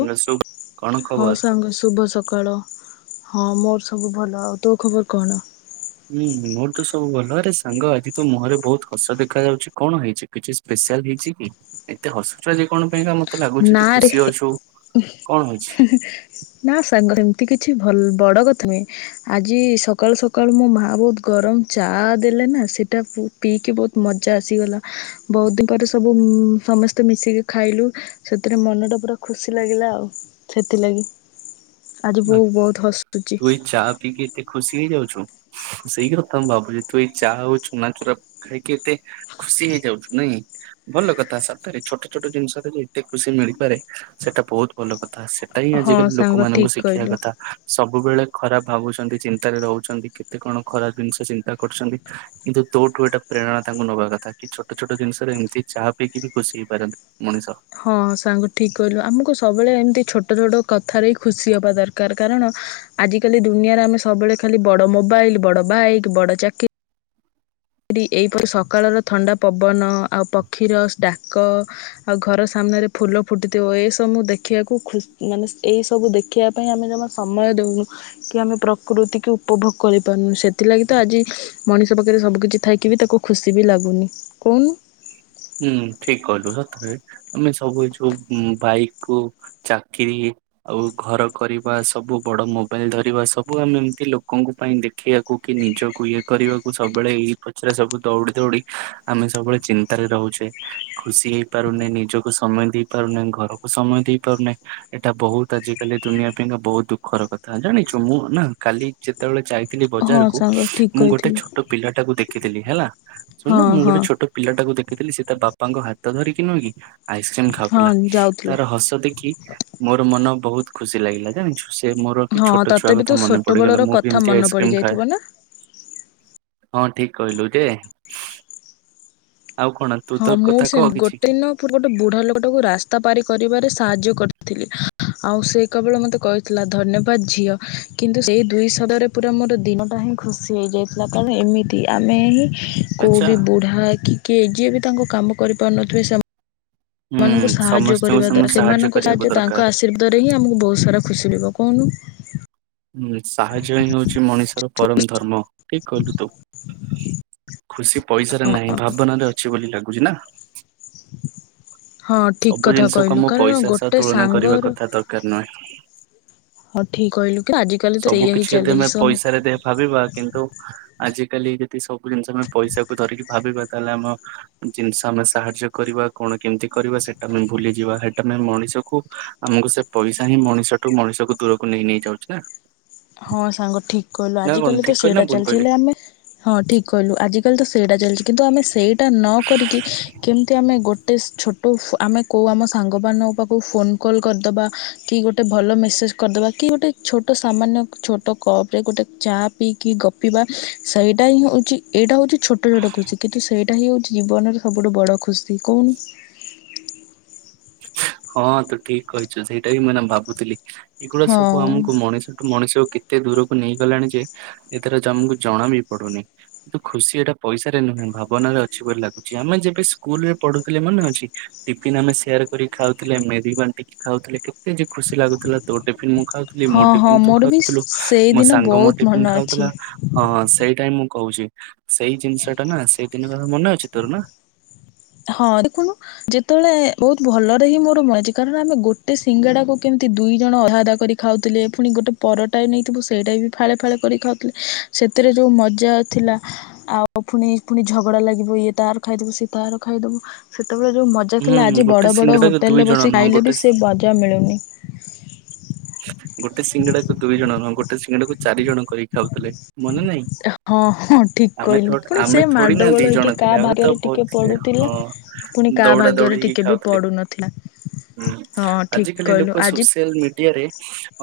ଉ ସୁ କଣ ହଁ ଖବର? ସାଙ୍ଗ ଶୁଭ ସକାଳ। ହଁ ମୋର ସବୁ ଭଲ ଆଉ ତୋ ଖବର କଣ। ହୁଁ ମୋର ତ ସବୁ ଭଲ ଆରେ ସାଙ୍ଗ ଆଜି ତ ମୁହଁରେ ବହୁତ ହସ ଦେଖାଯାଉଛି କଣ ହେଇଛି। କିଛି ସ୍ପେଶାଲ ହେଇଛି କି ଏତେ ହସୁଛୁ ଯେ କଣ ପାଇଁ କା ମତେ ଲାଗୁଛି ନା ତୁ ରେ ଖୁସି ଅଛୁ କଣ ହେଇଛି। ନା ସାଙ୍ଗ ସେମିତି କିଛି ଭଲ ବଡ କଥା ନୁହେଁ। ଆଜି ସକାଳୁ ସକାଳୁ ମୋ ମା ବୋହୁତ ଗରମ ଚା ଦେଲେ ନା ସେଇଟା ପିଇକି ବହୁତ ମଜା ଆସିଗଲା ବହୁତ ଦିନ ପରେ ସବୁ ସମସ୍ତେ ମିଶିକି ଖାଇଲୁ। ସେଥିରେ ମନଟା ପୁରା ଖୁସି ଲାଗିଲା ଆଉ ସେଥିଲାଗି ଆଜି ଆ, ବୋଉ ବହୁତ ହସୁଛି ତୁ ଏଇ ଚା ପିଇ କି ଏତେ ଖୁସି ହେଇଯାଉଛୁ ସେଇ କଥା ମୁଁ ଭାବୁଛ ତୁ ଏଇ ଚା ଆଉ ଛୁନା ଚୁରା ଖାଇକି ଏତେ ଖୁସି ହେଇଯାଉଛୁ ନାଇଁ ଭଲ କଥା ସତରେ ଛୋଟ ଛୋଟ ଜିନିଷରେ ଏତେ ଖୁସି ମିଳିପାରେ ସେଟା ବହୁତ ଭଲ କଥା ତା ପାଇଁ ହଁ ଆଜିକାଲି ସାଙ୍ଗ ଲୋକମାନଙ୍କୁ ଠିକ ଶି କହିଲୁ। ସବୁବେଳେ ଖରାପ ଭାବୁଛନ୍ତି ଚିନ୍ତାରେ ରହୁଛନ୍ତି କେତେ କଣ ଖରାପ ଜିନିଷ ଚିନ୍ତା କରୁଛନ୍ତି। କିନ୍ତୁ ତୋଠୁ ଏଇଟା ପ୍ରେରଣା ତାଙ୍କୁ ନବା କଥା କି ଛୋଟ ଛୋଟ ଜିନିଷରେ ଏମିତି ଚାହା ପିଇକି ବି ଖୁସି ହେଇପାରନ୍ତି। ମଣିଷ ହଁ ସାଙ୍ଗ ଠିକ୍ କହିଲୁ ଆମକୁ ସବୁବେଳେ ଏମିତି ଛୋଟ ଛୋଟ କଥାରେ ଖୁସି ହେବା ଦରକାର କାରଣ। ଆଜିକାଲି ଦୁନିଆରେ ଆମେ ସବୁବେଳେ ଖାଲି ବଡ ମୋବାଇଲ ବଡ ବାଇକ ବଡ ଚାକି ରୀ ଏଇ ପରି ସକାଳର ଥଣ୍ଡା ପବନ ଆଉ ପକ୍ଷୀର ଡାକ ଆଉ ଘର ସାମ୍ନାରେ ଫୁଲ ଫୁଟିଥିବ ଏଇସବୁ ଦେଖିବାକୁ ଖୁ ମାନେ ଏଇ ସବୁ ଦେଖ ଦେଖିବା ପାଇଁ ଆମେ ଜମା ସମୟ ଦେଉନୁ କି ଆମେ ପ୍ରକୃତି କି ଉପଭୋଗ କରିପାରୁନୁ ସେଥିଲାଗି ତ ଆଜି ମଣିଷ ପାଖରେ ସବୁ କିଛି ଥାଇକି ବି ତାକୁ ଖୁସି ବି ଲାଗୁନି କହୁନୁ ହୁଁ ଠିକ କହିଲୁ ସତରେ ଆମେ ସବୁ ଯୋଉ ବାଇକ କୁ ଚାକିରି ଆଉ ଘର କରିବା ସବୁ ବଡ ମୋବାଇଲ ଧରିବା ସବୁ ଆମେ ଏମତି ଲୋକଙ୍କ ପାଇଁ ଦେଖୁ ଦେଖିବାକୁ କି ନିଜକୁ ଇଏ କରିବାକୁ ସବୁବେଳେ ଏଇ ପଛରେ ସବୁ ଦୌଡି ଦୌଡି ଆମେ ସବୁବେଳେ ଚି ଚିନ୍ତାରେ ରହୁଛେ ଖୁସି ହେଇ ପାରୁନେ ନିଜକୁ ସମୟ ଦେଇ ପାରୁନେ ଘରକୁ ସମୟ ଦେଇ ପାରୁନେ। ଏଇଟା ବହୁତ ଆଜିକାଲି ଦୁନିଆ ପାଇଁକା ବହୁତ ଦୁଃଖର କଥା ଜାଣିଛୁ ମୁଁ ନା କାଲି ଯେତେବେଳେ ଯାଇ ଥିଲି ହଁ ବଜାରକୁ ସାଙ୍ଗ ଠିକ୍ ମୁଁ ଗୋଟେ କହିଥିଲୁ ଛୋଟ ପିଲା ଟାକୁ ଦେଖିଥିଲି ହେଲା ହଁ ଶୁଣୁ ମୁଁ ଗୋଟେ ହଁ। ଛୋଟ ପିଲାଟାକୁ ଦେଖି ଥିଲି ସେ ତା ବାପାଙ୍କ ହାତ ଧରିକି ନୁହଁକି ଆଇସ୍କ୍ରିମ ହଁ ଖାଉଥିଲା ଯାଉଥିଲା ତାର ହସ ଦେଖି। ମୋର ମନ ବହୁତ ଖୁସି ଲାଗିଲା ଜାଣିଛୁ। ସେ ମୋର ବି ହଁ ଛୋଟ ଛୁଆ ତତେ ବି ତୋ କଥା ମନେ ଛୋଟ ପଡିଗଲା ବେଳର ମୁଁ ବି କଥା ଏମିତି ମନେ ଆଇସ୍କ୍ରିମ ଖାଏ। ପଡିଯାଇଥିବ ନା? ହଁ ଠିକ୍ କହିଲୁ ଯେ ଆଉ କଣ ତୁ ତୋ ହଁ ମୁଁ କଥା ବି କହ ସେମିତି କିଛି ଗୋଟେ ଦିନ ମୁଁ ଗୋଟେ ବୁଢା ଲୋକଟାକୁ ରାସ୍ତା ପାରି କରିବାରେ ସାହାଯ୍ୟ କରିଥିଲି। ଆଉ ସେ କେବଳ ମତେ କହିଥିଲା ଧନ୍ୟବାଦ ଝିଅ କିନ୍ତୁ ସେଇ ଦୁଇ ସବ୍ଦରେ ପୁରା ମୋର ଦିନଟା ହିଁ ଖୁସି ହେଇଯାଇଥିଲା କାରଣ ଏମିତି ଆମେ ହିଁ ଆଚ୍ଛା କୋଉଠି ବୁଢା କି କିଏ ଯିଏ ବି ତାଙ୍କ କାମ କରିପାରୁନଥିବେ ସେମା ହୁଁ ସେମାନଙ୍କୁ ସାହାଯ୍ୟ ସମସ୍ତଙ୍କୁ କରିବା ସମ ଦ୍ଵାରା ସେମାନଙ୍କୁ କରିବାକୁ ସାହାଯ୍ୟ ଦରକାର। ତାଙ୍କ ଆଶ [unintelligible] ହିଁ ଆମକୁ ବହୁତ ସାରା ଖୁସି ମିଳିବ କହୁନୁ। ହୁଁ ସାହାଯ୍ୟ ହିଁ ହଉଛି ମଣିଷର ପରମ ଧର୍ମ ଠିକ କହିଲୁ ତୁ। ଖୁସି ପଇସାରେ ନାହିଁ ହଁ ଭାବନରେ ଅଛି ବୋଲି ଲାଗୁଚି ନା। ହଁ ଠିକ୍ ସବୁ କଥା ଜିନିଷକୁ ଆମ କହିଲୁ କାରଣ ପଇସା ସହ ଗୋଟେ ତୁଳନା କରିବା ସାଙ୍ଗର [unintelligible] ହଁ ଠିକ କହିଲୁ ତ ଆଜି ସବୁ କିଛି ଯଦି ଆମେ ପଇସାରେ ଭାବିବା କିନ୍ତୁ ଆଜିକାଲିି ଏ ସବୁ ଜିନିଷ ଆମେ ପଇସାକୁ ଧରିକି ଭାବିବା ତାହେଲେ ଆମ ଜିନିଷ ଆମେ ସାହାଯ୍ୟ କରିବା କଣ କେମିତି କରିବା ସେଟା ଆମେ ଭୁଲିଯିବା ସେଟା ଆମେ ମଣିଷକୁ ଆମକୁ ସେ ପଇସା ହିଁ ମଣିଷଠୁ ମଣିଷକୁ ଦୂରକୁ ନେଇ ନେଇ ଯାଉଛି ନା। ହଁ ସାଙ୍ଗ ଠିକ୍ କହିଲୁ ନା ଆଜି କଣ କାଲି ଠିକ ତ କହିଲି ନା ସେଇଟା ଭୁଲ ଚାଲିଚି କହିଲି? ହେଲେ ଆମେ ହଁ ଠିକ୍ କହିଲୁ ଆଜିକାଲି ତ ସେଇଟା ଚାଲିଚି କିନ୍ତୁ ଆମେ ସେଇ ଟା ନ କରିକି କେମିତି ଆମେ ଗୋଟେ ଛୋ ଉଃ ଆମେ କୋଉ ଆମ ସାଙ୍ଗମାନଙ୍କ ପାଖକୁ ଫୋନ୍ କଲ୍ କରିଦବା କି ଗୋଟେ ଭଲ ମେସେଜ୍ କରିଦବା କି ଗୋଟେ ଛୋଟ ସାମାନ୍ୟ ଛୋଟ କପ୍ ରେ ଗୋଟେ ଚା ପିଇକି ଗପିବା ସେଇଟା ହିଁ ହଉଛି ଏଇଟା ହଉଛି ଛୋଟ ଛୋଟ ଖୁସି। କିନ୍ତୁ ସେଇଟା ହିଁ ହଉଛି ଜୀବନର ସବୁଠୁ ବଡ ଖୁସି କହୁନୁ। ହଁ ତୁ ଠିକ୍ କହିଚୁ ସେଇଟା ବି ମୁଁ ଏଇନା ଭାବୁଥିଲି। ଏଗୁଡା ହଁ ସବୁ ଆମକୁ ମଣିଷଠୁ ମଣିଷକୁ କେ କେତେ ଦୂରକୁ ନେଇଗଲାଣି ଯେ ଏଥର ଯାମକୁ ଜଣା ବି ପଡୁନି। କିନ୍ତୁ ଖୁସି ଏଟା ପଇସାରେ ନୁହେଁ ଭାବନାରେ ଅଛି ବୋଲି ଲାଗୁଛି ଆମେ ଯେବେ ସ୍କୁଲ ରେ ପଢୁଥିଲେ ମନେ ଅଛି। ଟିଫିନ୍ ଆମେ ସେୟାର କରିକି ଖାଉଥିଲେ ମିଳି ବାଣ୍ଟିକି ଖାଉଥିଲେ କେତେ ଯେ ଖୁସି ଲାଗୁଥିଲା। ତୋ ଟିଫିନ୍ ମୁଁ ଖାଉଥିଲି ମୋ ହଁ ହଁ ଟିଫିନ୍ ତୁ ମୋର ବି ଖାଉଥିଲୁ ମୋ ସେଇଦିନ ସାଙ୍ଗ ମୋ ବହୁତ ଟିଫିନ୍ ମନେ ଅଛି ଖାଉଥିଲା। ହଁ ସେଇଟା ହିଁ ମୁଁ କହୁଚି ସେଇ ଜିନିଷ ଟା ନା ସେଇ ଦିନ କଥା ମନେ ଅଛି ତୋର ନା? ହଁ ରେ ସାଙ୍ଗ। ଯେତେବେଳେ ବହୁତ ଭଲରେ ହିଁ ମୋର ମନେଅଛି କାରଣ ଆମେ ଗୋଟେ ସିଙ୍ଗଡା କୁ କେମିତି ଦୁଇ ଜଣ ଅଧା ଅଧା କରିକି ଖାଉଥିଲେ ପୁଣି ଗୋଟେ ପରଟା ନେଇଥିବୁ ସେଇଟା ବି ଫାଳେ ଫାଳେ କରି ଖାଉଥିଲେ ସେଥିରେ ଯୋଉ ମଜା ଥିଲା ଆଉ ଫୁଣି ଫୁଣି ଝଗଡା ଲାଗିବୁ ଇଏ ତାର ଖାଇଦବ ସିଏ ତାର ଖାଇଦବୁ ସେତେବେଳେ ଯୋଉ ମଜା ହୁଁ ଥିଲା ଆଜି ଗୋଟେ ବଡ଼ ବଡ଼ ସିଙ୍ଗଡାକୁ ଦୁଇ ହୋଟେଲରେ ଜଣ ବସି ନୁହଁ ଖାଇଲେ ଗୋଟେ ବି ସେ ମଜା ମିଳୁନି। ଗୋଟେ ସିଙ୍ଗଡାକୁ ଦୁଇ ଜଣ ନୁହଁ ଗୋଟେ ସିଙ୍ଗଡାକୁ ଚାରି ଜଣ କରିକି ଖାଉଥିଲେ ମନେ ନାଇଁ। ହଁ ହଁ ଠିକ ଆମେ କହିଲୁ ଥୋଡ ପୁଣି ସେ ଆମେ ଥୋଡି ନା ମାଡ଼ଗୋଳ ଦି ହେଇକି ଜଣ କାହା ଥିଲେ ଆଉ ତ ଭାଗ୍ୟରେ ଟିକେ ବହୁତ ଥିଲେ ପଡୁଥିଲା ହଁ। ପୁଣି କାହା ଦୌଡ଼ା ଭାଗ୍ୟରେ ଦୌଡ଼ି ହେଇ ଟିକେ ବି ଖାଉଥିଲି। ପଡୁନଥିଲା ହୁଁ ହଁ ଠିକ ଆଜିକାଲି କହିଲୁ ଲୋକ ଆଜି ସୋସିଆଲ ମିଡିଆରେ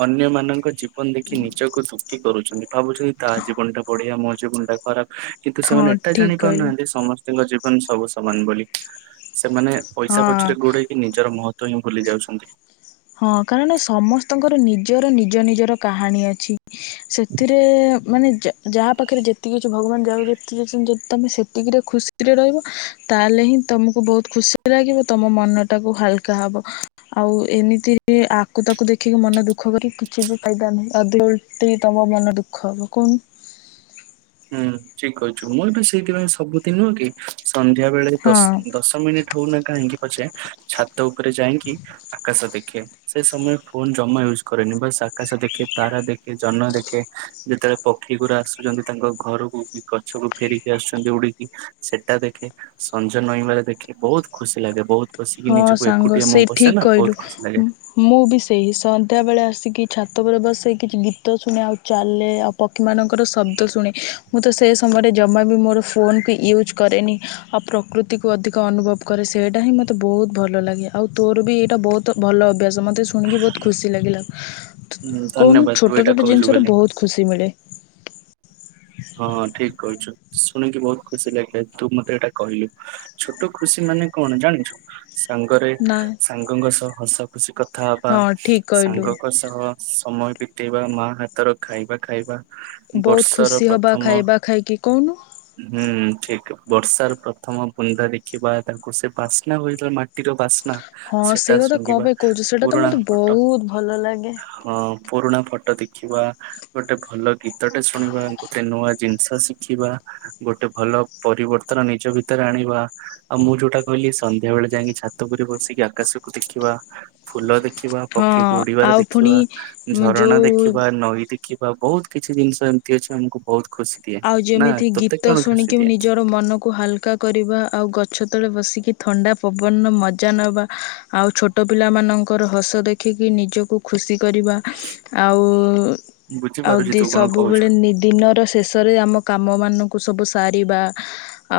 ଅନ୍ୟ ମାନଙ୍କ ଜୀବନ ଦେଖି ନି ନିଜକୁ ଦୁଃଖି କରୁଛନ୍ତି ଭାବୁଛନ୍ତି ତା ଜୀବନଟା ବଢିଆ ମୋ ଜୀବନଟା ଖରାପ କିନ୍ତୁ ହଁ ସେମାନେ ଏଟା ଠିକ ଜାଣି କହିଲୁ। ପାରୁନାହାନ୍ତି ସମସ୍ ସ୍ତିଙ୍କ ଜୀବନ ସବୁ ସମାନ ବୋଲି ସେମାନେ ହଁ ପଇସା ପଛରେ ଗୋଡେଇ କି ନିଜର ମହତ୍ତ୍ଵ ହିଁ ଭୁଲି ଯାଉଛନ୍ତି। ହଁ କାରଣ ସମସ୍ତଙ୍କର ନିଜର ନିଜ ନିଜର କାହାଣୀ ଅଛି। ସେଥିରେ ମାନେ ଯାହା ପାଖରେ ଯେତିକି ଅଛି ଭଗବାନ ଯାହା ଯେତିକି ଦେଇଛନ୍ତି ଯଦି ତମେ ସେତିକିରେ ଖୁସି ରାତିରେ ରହିବ ତାହେଲେ ହିଁ ତମକୁ ବହୁତ ଖୁସି ଲାଗିବ ତମ ମନ ଟାକୁ ହାଲକା ହବ। ଆଉ ଏମିତି ଆକୁ ତାକୁ ଦେଖିକି ମନ ଦୁଃଖ କରିକି କିଛି ବି ଫାଇଦା ନୁହେଁ। ଅଧିକ ଓଲଟେଇ ତମ ମନ ଦୁଃଖ ହବ କହୁନୁ। ହୁଁ ଠିକ୍ କହିଚୁ ମୁଁ ଏବେ ସେଇଥିପାଇଁ ସବୁଦିନ କି ସନ୍ଧ୍ୟା ବେଳେ ଦଶ ହଁ। ଦଶ ମିନିଟ୍ ହୋଉନା କାହିଁକି ପଛେ ଛାତ ଉପରେ ଯାଇକି ଆକାଶ ଦେଖେ ସେ ସମୟ ଫୋନ ଜମା ୟୁଜ କରେନି ବସ୍ ଆକାଶ ଦେଖେ ତାରା ଦେଖେ ଜନ୍ନ ଦେଖେ। ଯେତେବେଳେ ପକ୍ଷୀ ଗୁଡା ଆସୁଛନ୍ତି ତାଙ୍କ ଘରକୁ କି ଗଛକୁ ଫେରିକି ଆସୁଛନ୍ତି ଉଡିକି ସେଟା ଦେଖେ। ସଞ୍ଜ ନଈବାରେ ଦେଖି ବହୁତ ଖୁସି ଲାଗେ ବହୁତ। ବସିକି ହଁ ନିଜକୁ ସାଙ୍ଗ ଏକୁଟିଆ ମୁଁ ସେଇ ବସେ ଠିକ୍ ନା କହିଲୁ ବହୁତ ଖୁସି ଲାଗେ। ମୁଁ ବି ସେଇ ସନ୍ଧ୍ୟାବେଳେ ଆସିକି ଛାତ ଉପରେ ବସେ କିଛି ଗୀତ ଶୁଣେ ଆଉ ଚାଲେ ଆଉ ପକ୍ଷୀମାନଙ୍କର ଶବ୍ଦ ଶୁଣେ ମୁଁ ତ ସେ ସମୟରେ ଜମା ବି ମୋର ଫୋନକୁ ୟୁଜ୍ କରେନି। ଆଉ ପ୍ରକୃତିକୁ ଅଧିକ ଅନୁଭବ କରେ ସେଇଟା ହିଁ ମୋତେ ବହୁତ ଭଲ ଲାଗେ ଆଉ ତୋର ଭି ଏଇଟା ବହୁତ ଭଲ ଅଭ୍ୟାସ। ମତେ ଶୁଣିକି ବହୁତ ଖୁସି ଲାଗିଲା ହୁଁ କହୁନୁ ଧନ୍ୟବାଦ ତୁ ଛୋଟ ଏଇଟା ଛୋଟ କହିଲୁ ବୋଲି। ଜିନିଷରେ ବହୁତ ଖୁସି ମିଳେ। ହଁ ଠିକ୍‌ କହିଛୁ। ଶୁଣିକି ବହୁତ ଖୁସି ଲାଗିଲା ତୁ ମତେ ଏଇଟା କହିଲୁ ଛୋଟ ଖୁସି ମାନେ କଣ ଜାଣିଛୁ? ସାଙ୍ଗରେ ନା ସାଙ୍ଗଙ୍କ ସହ ହସ ଖୁସି କଥା ହବା ହଁ ଠିକ୍ କହିଲୁ ସାଙ୍ଗଙ୍କ ସହ ସମୟ ବିତେଇବା ମା ହାତର ଖାଇବା ଖାଇବା। ବହୁତ ବର୍ଷର ଖୁସି ହବା ପ୍ରଥମ ଖାଇବା ଖାଇକି କହୁନୁ। ହୁଁ ଠିକି ବର୍ଷାର ପ୍ରଥମ ବୁନ୍ଦା ଦେଖିବା ତାଙ୍କୁ ସେ ବାସ୍ନା ହୋଇଗଲା ମାଟି ମାଟିର ବାସ୍ନା ହଁ ସେଟା ସେଇ କଥା କ'ଣ ଶୁଙ୍ଗିବା ପାଇଁ କହୁଛୁ ସେଇଟା ତ ପୁରୁଣା ମୋତେ ଫଟୋ ବହୁତ ଭଲ ଲାଗେ ହଁ ପୁରୁଣା ଫଟୋ ଦେଖିବା ଗୋଟେ ଭଲ ଗୀତଟେ ଶୁଣିବା। ଗୋଟେ ନୂଆ ଜିନିଷ ଶିଖିବା ଗୋଟେ ଭଲ ପରିବର୍ତ୍ତନ ନିଜ ଭିତରେ ଆଣିବା। ଆଉ ମୁଁ ଯୋଉଟା କହିଲି ସନ୍ଧ୍ୟା ବେଳେ ଯାଇକି ଛାତ ଉପରେ ବସିକି ଆକାଶକୁ ଦେଖିବା। ଫୁଲ ଦେଖିବା ହଁ ପକ୍ଷୀକୁ ଉଡିବାର ଆଉ ପୁଣି ଦେଖିବା ଝରଣା ଯୋଉ ଦେଖିବା ନଈ ଦେଖି କିିମ୍ଭା ବହୁତ କିଛି ଜିନିଷ ଏମିତି ଅଛି ଆମକୁ ବହୁତ ଖୁସି ଦିଏ ଆଉ ନା ଯେମିତି ତୋତେ ଗୀତ କଣ ଖୁସି ଶୁଣିକି ଦିଏ ନିଜର ମନକୁ ହାଲକା କରିବା ଆଉ ଗଛ ତଳେ ବସିକି ଥଣ୍ଡା ପବନର ମଜା ନେବା ଆଉ ଛୋଟ ଛୋଟ ପିଲାମାନଙ୍କର ହସ ଦେଖିକି ନିଜକୁ ଖୁସି କରିବା ଆଉ ବୁଝିପାରୁଛି ଦି ତୁ କଣ କହୁଛୁ ସବୁବେଳେ ନିଦିନର ତ ରେ ଆମ କାମ ମାନଙ୍କୁ ସବୁ ସାରିବା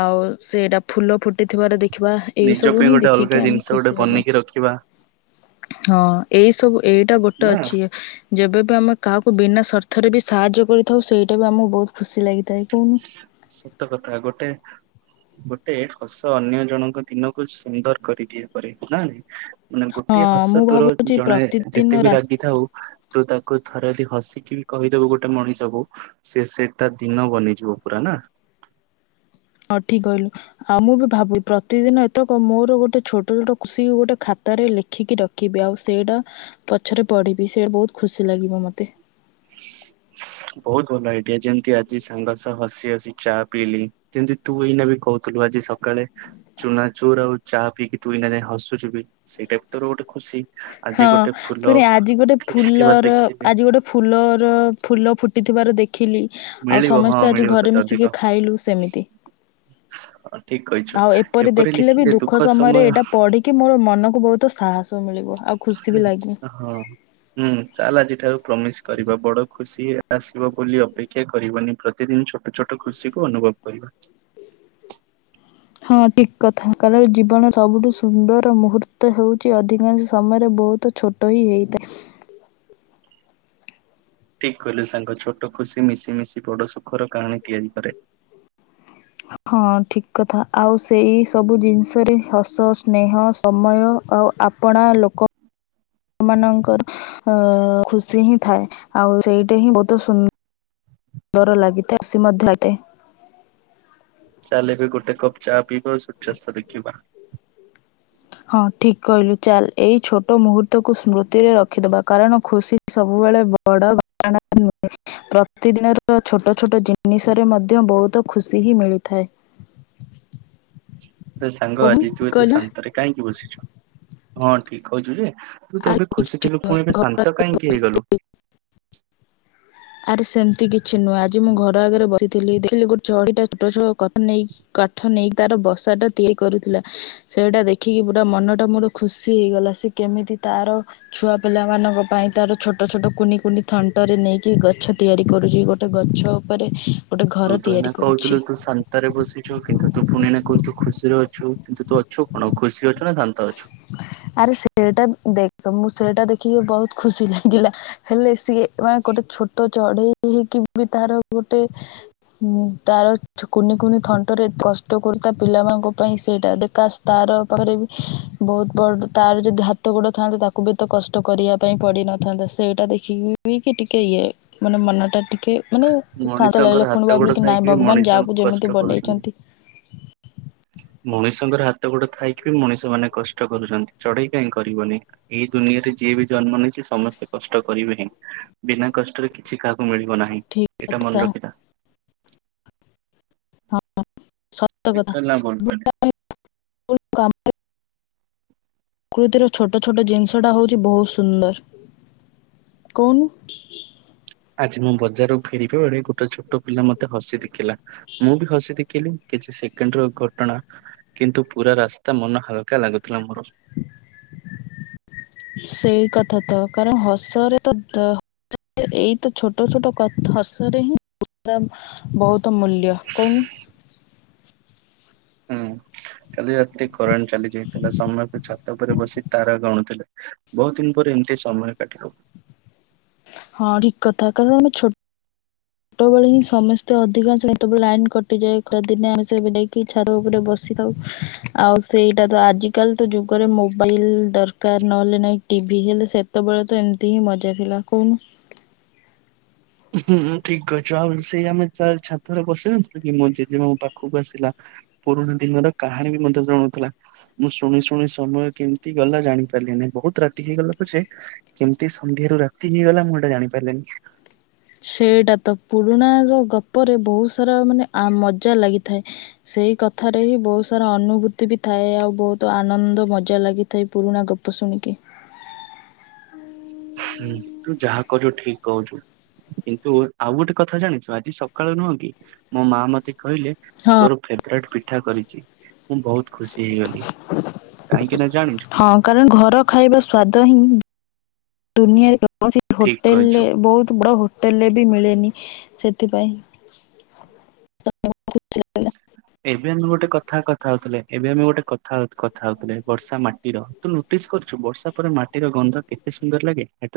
ଆଉ ସେଟା ଫୁଲ ଫୁଟିଥିବାର ଦେଖ ଛୁଆ ଏଇ ନିଜ ସବୁ ପାଇଁ ହିଁ ଗୋଟେ ଅଲଗା ଦେଖିକି ଆମେ ଜିନିଷ ଗୋଟେ ଖୁସି ହେବ। ବନେଇକି ରଖିବା ହଁ ଏଇ ସବୁ ଏଇଟା ଗୋଟେ ନା ଅଛି। ଯେବେବି ଆମେ କାହାକୁ ବିନା ସ୍ୱାର୍ଥ ରେ ବି ସାହାଯ୍ୟ କରିଥାଉ ସେଇଟା ବି ଆମକୁ ବହୁତ ଖୁସି ଲାଗିଥାଏ। ତାଇ କହୁନୁ ସତ କଥା ଗୋଟେ ଗୋଟେ ହସ ଅନ୍ୟ ଜଣଙ୍କ ଦିନକୁ ସୁନ୍ଦର କରିଦିଆ ପାରେ ନାଇଁ। ମାନେ ହଁ ଗୋଟଏ ମୁଁ ହସ ତୋର ଭାବୁଛି ଜଣାଏ ଯେତେ ପ୍ରତିଦିନ ବି ରା ରାଗିଥାଉ ତୁ ତାକୁ ଥରେ ଯଦି ହସିକି ବି କହିଦବୁ ଗୋଟେ ମଣିଷକୁ ସିଏ ସେ ତା ଦିନ ବନେଇଯିବ ପୁରା ନା। ହୋଉ ଠିକ୍ କହିଲୁ। ଆଉ ମୁଁ ବି ଭାବୁ ପ୍ରତିଦିନ ଏତକ ମୋର ଗୋଟେ ଛୋଟ ଛୋଟ ଖୁସି ମୋର ଗୋଟେ ଖାତାରେ ଲେ ଦେଖିକି ରଖିବି ଆଉ ସେଇଟା ପଛରେ ପଢ଼ିବି ସେଇ ବହୁତ ଖୁସି ଲାଗିବ ମୋତେ। [unintelligible] ବହୁତ ଭଲ ଆଡ଼ୟା ଯେମତି ଆଜି ସାଙ୍ଗ ସହ ହସି ହସି ଚା ପିଇଲି। ଯେମତି ତୁ ଏଇନା ବି କହୁଥିଲୁ ଆଜି ସକାଳେ ଚୁନା ଚୁର୍ ଆଉ ଚାହା ପିଇକି ତୁ ନା ଯାଏଁ ହସୁଛୁ ବି ସେଟା ବି ତୋର ଗୋଟେ ଖୁସି। ଆଜି ହଁ ଗୋଟେ ଫୁଲ ପୁଣି ଆଜି ଗୋଟେ ଥିବା ଫୁଲର ଦେଖିଲି ଆଜି ଗୋଟେ ଫୁଲର ଫୁଲ ଫୁଟିଥିବାର ଦେଖ ଖିଲି ଆଉ ମିଳିବ ହଁ ସମସ୍ତେ ଆଜି ମିଳିବ ଘରେ ତତେ ଅଧିକ। ମିଶିକି ଖାଇଲୁ ସେମିତି ହଁ ଠିକ କହିଛୁ ଆଉ ଏପରି ଦେଖିଲେ ବି ଲେଖିଲେ ଦୁଃଖ ସମୟରେ ସମୟ ଏଇଟା ପଡି କି ମୋର ମନକୁ ବହୁତ ସାହସ ମିଳିବ। ଆଉ ଖୁସି ବି ଲାଗେ। ହଁ। ହୁଁ ଚାଲ ଆଜିଠାରୁ ପ୍ରମିସ୍ କରିବା ବଡ ଖୁସି ଆସିବ ବୋଲି ଅପେ କ୍ଷା କରିବନି ପ୍ରତିଦିନ ଛୋଟ ଛୋଟ ଖୁସି କୁ ଅନୁଭବ କରିବା। ହଁ ଠିକ୍ କଥା କାରଣ ଜୀବନ ସବୁଠୁ ସୁନ୍ଦର ମୁହୂର୍ତ୍ତ ହେଉଛି ଅଧିକାଂଶ ସମୟରେ ବହୁତ ଛୋଟ ହି ହୋଇତା ଠିକ୍ କହିଲେ ସାଙ୍ଗ ଛୋଟ ଖୁସି ମିଶି ମିଶି ବଡ ସୁଖର କାହାଣୀ ତିଆରି କରେ। ହଁ ଠିକ୍ କଥା ଆଉ ସେଇ ସବୁ ଜିନିଷରେ ହସ ସ୍ନେହ ସମୟ ଆଉ ଆ ପଣା ଲୋକ ମାନଙ୍କର ଅ ଖୁସି ହିଁ ଥାଏ ଆଉ ସେଇଟା ହିଁ ବହୁତ ସୁନ୍ଦ ଡର ଲାଗିଥାଏ ସି ମଧ୍ୟତେ ଚାଲେ ଏବେ ଗୋଟେ କପ୍ ଚା ପିବା ସୂର୍ଯ୍ୟାସ୍ତ ଦେଖିବା। ହଁ ଠିକ କହିଲୁ ଚାଲ ଏଇ ଛୋଟ ମୁହୂର୍ତ୍ତକୁ ସ୍ମୃତିରେ ରଖିଦବା କାରଣ ଖୁସି ସବୁବେଳେ ବଡ। [unintelligible] ପ୍ରତିଦିନର ଛୋଟ ଛୋଟ ଜିନିଷରେ ମଧ୍ୟ ବହୁତ ଖୁସି ହିଁ ମିଳିଥାଏ। [unintelligible] ଏ ସାଙ୍ଗ ଓଃ ଆଜି ତୁ ଠିକ୍ ଏତେ କହିଲି ନା? ଶାନ୍ତରେ କାହିଁକି ବସିଛ ହଁ ଠିକ୍ କଇଛୁ ଯେ ତୁ ତ ଆରେ ଏବେ ଖୁସି କିଛି ଥିଲୁ ନୁହେଁ। ପୁଣି ଏବେ ଶାନ୍ତ ଘରର କାହିଁକି ହେଇଗଲୁ? ଆରେ ସେମିତି କିଛି ନୁହେଁ ଆଜି ମୁଁ ଘର ଆଗରେ ବସି ଥିଲ ଦେଖିଲି ଗୋଟ ଚଢିଟା ଛୋଟ ଛୋଟ କଥା ନେଇକି କାଠ ନେଇକି ତାର ବସାଟା ତିଆରି କରୁଥିଲା ସେଇଟା ଦେଖିକି ପୁରା ମନଟା ମୋର ଖୁସି ହେଇଗଲା ସେ କେମିତି ତାର ଛୁଆ ପିଲାମାନାନଙ୍କ ପାଇଁ ତାର ଛୋଟ ଛୋଟ କୁନି କୁନି ଥଣ୍ଟରେ ନେଇକି ଗଛ ତିଆରି କରୁଛି ଗୋଟ୍ ଗୋଟେ ଗଛ ଉପରେ ଗୋଟେ ଘର ତିଆରି କରୁଛି। ତରେ ବସିଛୁ କିନ୍ତୁ ତୁ ପୁଣି ନା କହୁଛୁ ଖୁସିରେ ଅଛୁ କିନ୍ତୁ ତୁ ଅଛୁ କଣ ଖୁସି ଅଛୁ ନା ଦାନ୍ତ ଅଛୁ? ଆରେ ସେଟା ଦେଖ୍ ତ ମୁଁ ସେଟା ଦେଖିକି ବହୁତ୍ ଖୁସି ଲାଗିଲା। ହେଲେ ସିଏ ମାନେ ଗୋଟେ ଛୋଟ ଚଢେଇ ହେଇକି ବି ତାର ଗୋଟେ ହୁଁ ତାର କୁନି କୁନି ଥଣ୍ଟରେ କଷ୍ଟ କରୁଚି ତା ପିଲାମାନଙ୍କ ପାଇଁ ସେଇଟା ଦେକାଶ୍ ତାର ପାଖରେ ବି ବହୁତ ବଡ଼ ତାର ଯଦି ହାତ ଗୋଡ଼ ଥାଆନ୍ତା ତାକୁ ବି ଏତେ କଷ୍ଟ କରିବା ପାଇଁ ପଡ଼ିନଥାନ୍ତା ସେଇଟା ଦେଖିକି କେ ଟିକେ ଇଏ ମାନେ ମନ ଟା ଟି କି ମାନେ ଶାନ୍ତ ମଣିଷଙ୍କର ଲାଗିଲା ପୁଣି ହାତ ଗୋଡ ଭାବିଲିକି ଥାଇକି ନାଇଁ ବି ଭଗବାନ୍ ମଣିଷ ଯାହାକୁ କଷ୍ଟ ଯେମିତି କରୁଛନ୍ତି। ବନେଇଛନ୍ତି। ମଣିଷଙ୍କର ହାତ ଗୋଡ ଥାଇକି ବି ମଣିଷ ମାନେ କଷ୍ଟ କରୁଛନ୍ତି ଚଢେଇ କାହିଁକି କରିବନି। ଏଇ ଦୁନିଆରେ ଯିଏ ବି ଜନ୍ମ ନେଇଛି ସମସ୍ତେ କଷ୍ଟ କରିବେ ହିଁ ବିନା କଷ୍ଟରେ କିଛି କାହାକୁ ମିଳିବ ନାହିଁ ଠିକ୍ ଏଇଟା କଥା ମନେ ରଖିିଥା। ଠିକ୍ କହିଲି ନା ଭୁଲ କହିଲି? [unintelligible] ପ୍ରକୃତିର ଛୋଟ ଛୋଟ ଜିନିଷଟା ହଉଛି ବହୁତ ସୁନ୍ଦର। କହୁନୁ? ଆଜି ମୁଁ ବଜାରୁ ଫେରିବା ବେଳେ ଗୋଟେ ଛୋଟ ପିଲା ମତେ ହସି ଦେଖିଲା। ମୁଁ ବି ହସି ଦେଖିଲି କିଛି ସେକେଣ୍ଡ ର ଘଟଣା। କିନ୍ତୁ ପୁରା ରାସ୍ତା ମନ ହାଲକା ଲାଗୁଥିଲା ମୋର। [unintelligible] ସେଇ କଥା ତ କାରଣ ହସରେ ତ ଏଇତ ଛୋଟ ଛୋଟ କଥା ହସରେ ହିଁ ବହୁତ ମୂଲ୍ୟ କହୁନୁ। ହୁଁ କାଲି ରାତିରେ କରେଣ୍ଟ ଚାଲି ଯାଇଥିଲା ସମସ୍ତେ ଛ ତ ଉପରେ ବସି ତାରା ଗଣୁଥିଲେ। ବହୁତ ଦିନ ପରେ ଏମିତି ସମୟ କାଟିଲୁ। ହଁ ଠିକ କଥା କାରଣ ଆମେ ଛୋଟ ଛଟୋବେେଳେ ହିଁ ସମସ୍ତେ ଅଧିକାଂଶ ଯେତେବେଳେ ଲାଇନ୍ କଟିଯାଏ ଖରା ଦିନେ ଆମେ ସେବେ ଯାଇକି ଛାତ ଉପରେ ବସିଥାଉ। ଆଉ ସେଇଟା ତ ଆଜିକାଲି ତ ଯୁଗରେ ମୋବାଇଲ ଦରକାର ନହେଲେ ନାଇଁ ଟିଭି କିନ୍ତୁ ସେ ସେତବେଳେ ତ ଏମିତି ହିଁ ମଜା ଥିଲା କହୁନୁ। ହୁଁ ଠିକ୍ କହିଛ ଆଉ ସେଇ ଆମେ ଛାତରେ ବସି ନଥିଲୁ କି ମୋ ଜେଜେମା ମୋ ପାଖକୁ ଆସିଲା। ପୁରୁଣା ଦିନର କାହାଣୀ ବି ମତେ ଜଣଉଥିଲା। ମୁଁ ଶୁଣି ଶୁଣି ସମୟ କେମିତି ଗଲା ଜାଣି ପାରିଲିନି ବହୁତ ରାତି ହେଇଗଲା ପଛେ କେମିତି ସନ୍ଧ୍ୟା ରୁ ରାତି ହେଇଗଲା ମୁଁ ଏଟା ଜାଣିପାରିଲିନି। ସେଇଟା ତ ପୁରୁଣା ର ଗପରେ ବହୁତ ସାରା ମାନେ ଆ ମଜା ଲାଗିଥାଏ। ସେଇ କଥାରେ ହିଁ ବହୁତ ସାରା ଅନୁଭୂତି ବି ଥାଏ ଆଉ ବହୁତ ଆନନ୍ଦ ମଜା ଲାଗିଥାଏ ପୁରୁଣା ଗପ ପଶୁଣିକି। ହୁଁ ତୁ ଯାହା କହୁଛୁ ଠିକ କହୁଛୁ। କିନ୍ତୁ ଆଉ ଗୋଟେ କଥା ଜାଣିଛୁ ଆଜି ସକାଳୁ ନୁହଁ କି ମୋ ମା ମତେ କହିଲେ ହଁ। ତୋର ଫେବ୍ରାଇଟ୍ ପିଠା କରିଛି। ମୁଁ ବହୁତ ଖୁସି ହେଇଗଲି କାହିଁକି ନା ଜାଣିଛୁ ହଁ କାରଣ ଘର ଖାଇବା ସ୍ଵାଦ ହିଁ ଦୁନିଆରେ କୌଣସି ଠିକ ହୋଟେଲରେ କହିଛୁ। ବହୁତ ବଡ଼ ହୋ ଟେଲେ ରେ ବି ମିଳେନି ସେଥିପାଇଁ [unintelligible] [unintelligible] ଏବେ ଆମେ ଗୋଟେ କଥା କଥା ହଉଥିଲେ ଏବେ ଆମେ ଗୋଟେ କଥା କଥା ହଉଥିଲେ ବର୍ଷା ମାଟିର ତୁ ନୋଟିସ୍ କରୁଛୁ ବର୍ଷା ପରେ ମାଟିର ଗନ୍ଧ କେତେ ସୁନ୍ଦର ଲାଗେ।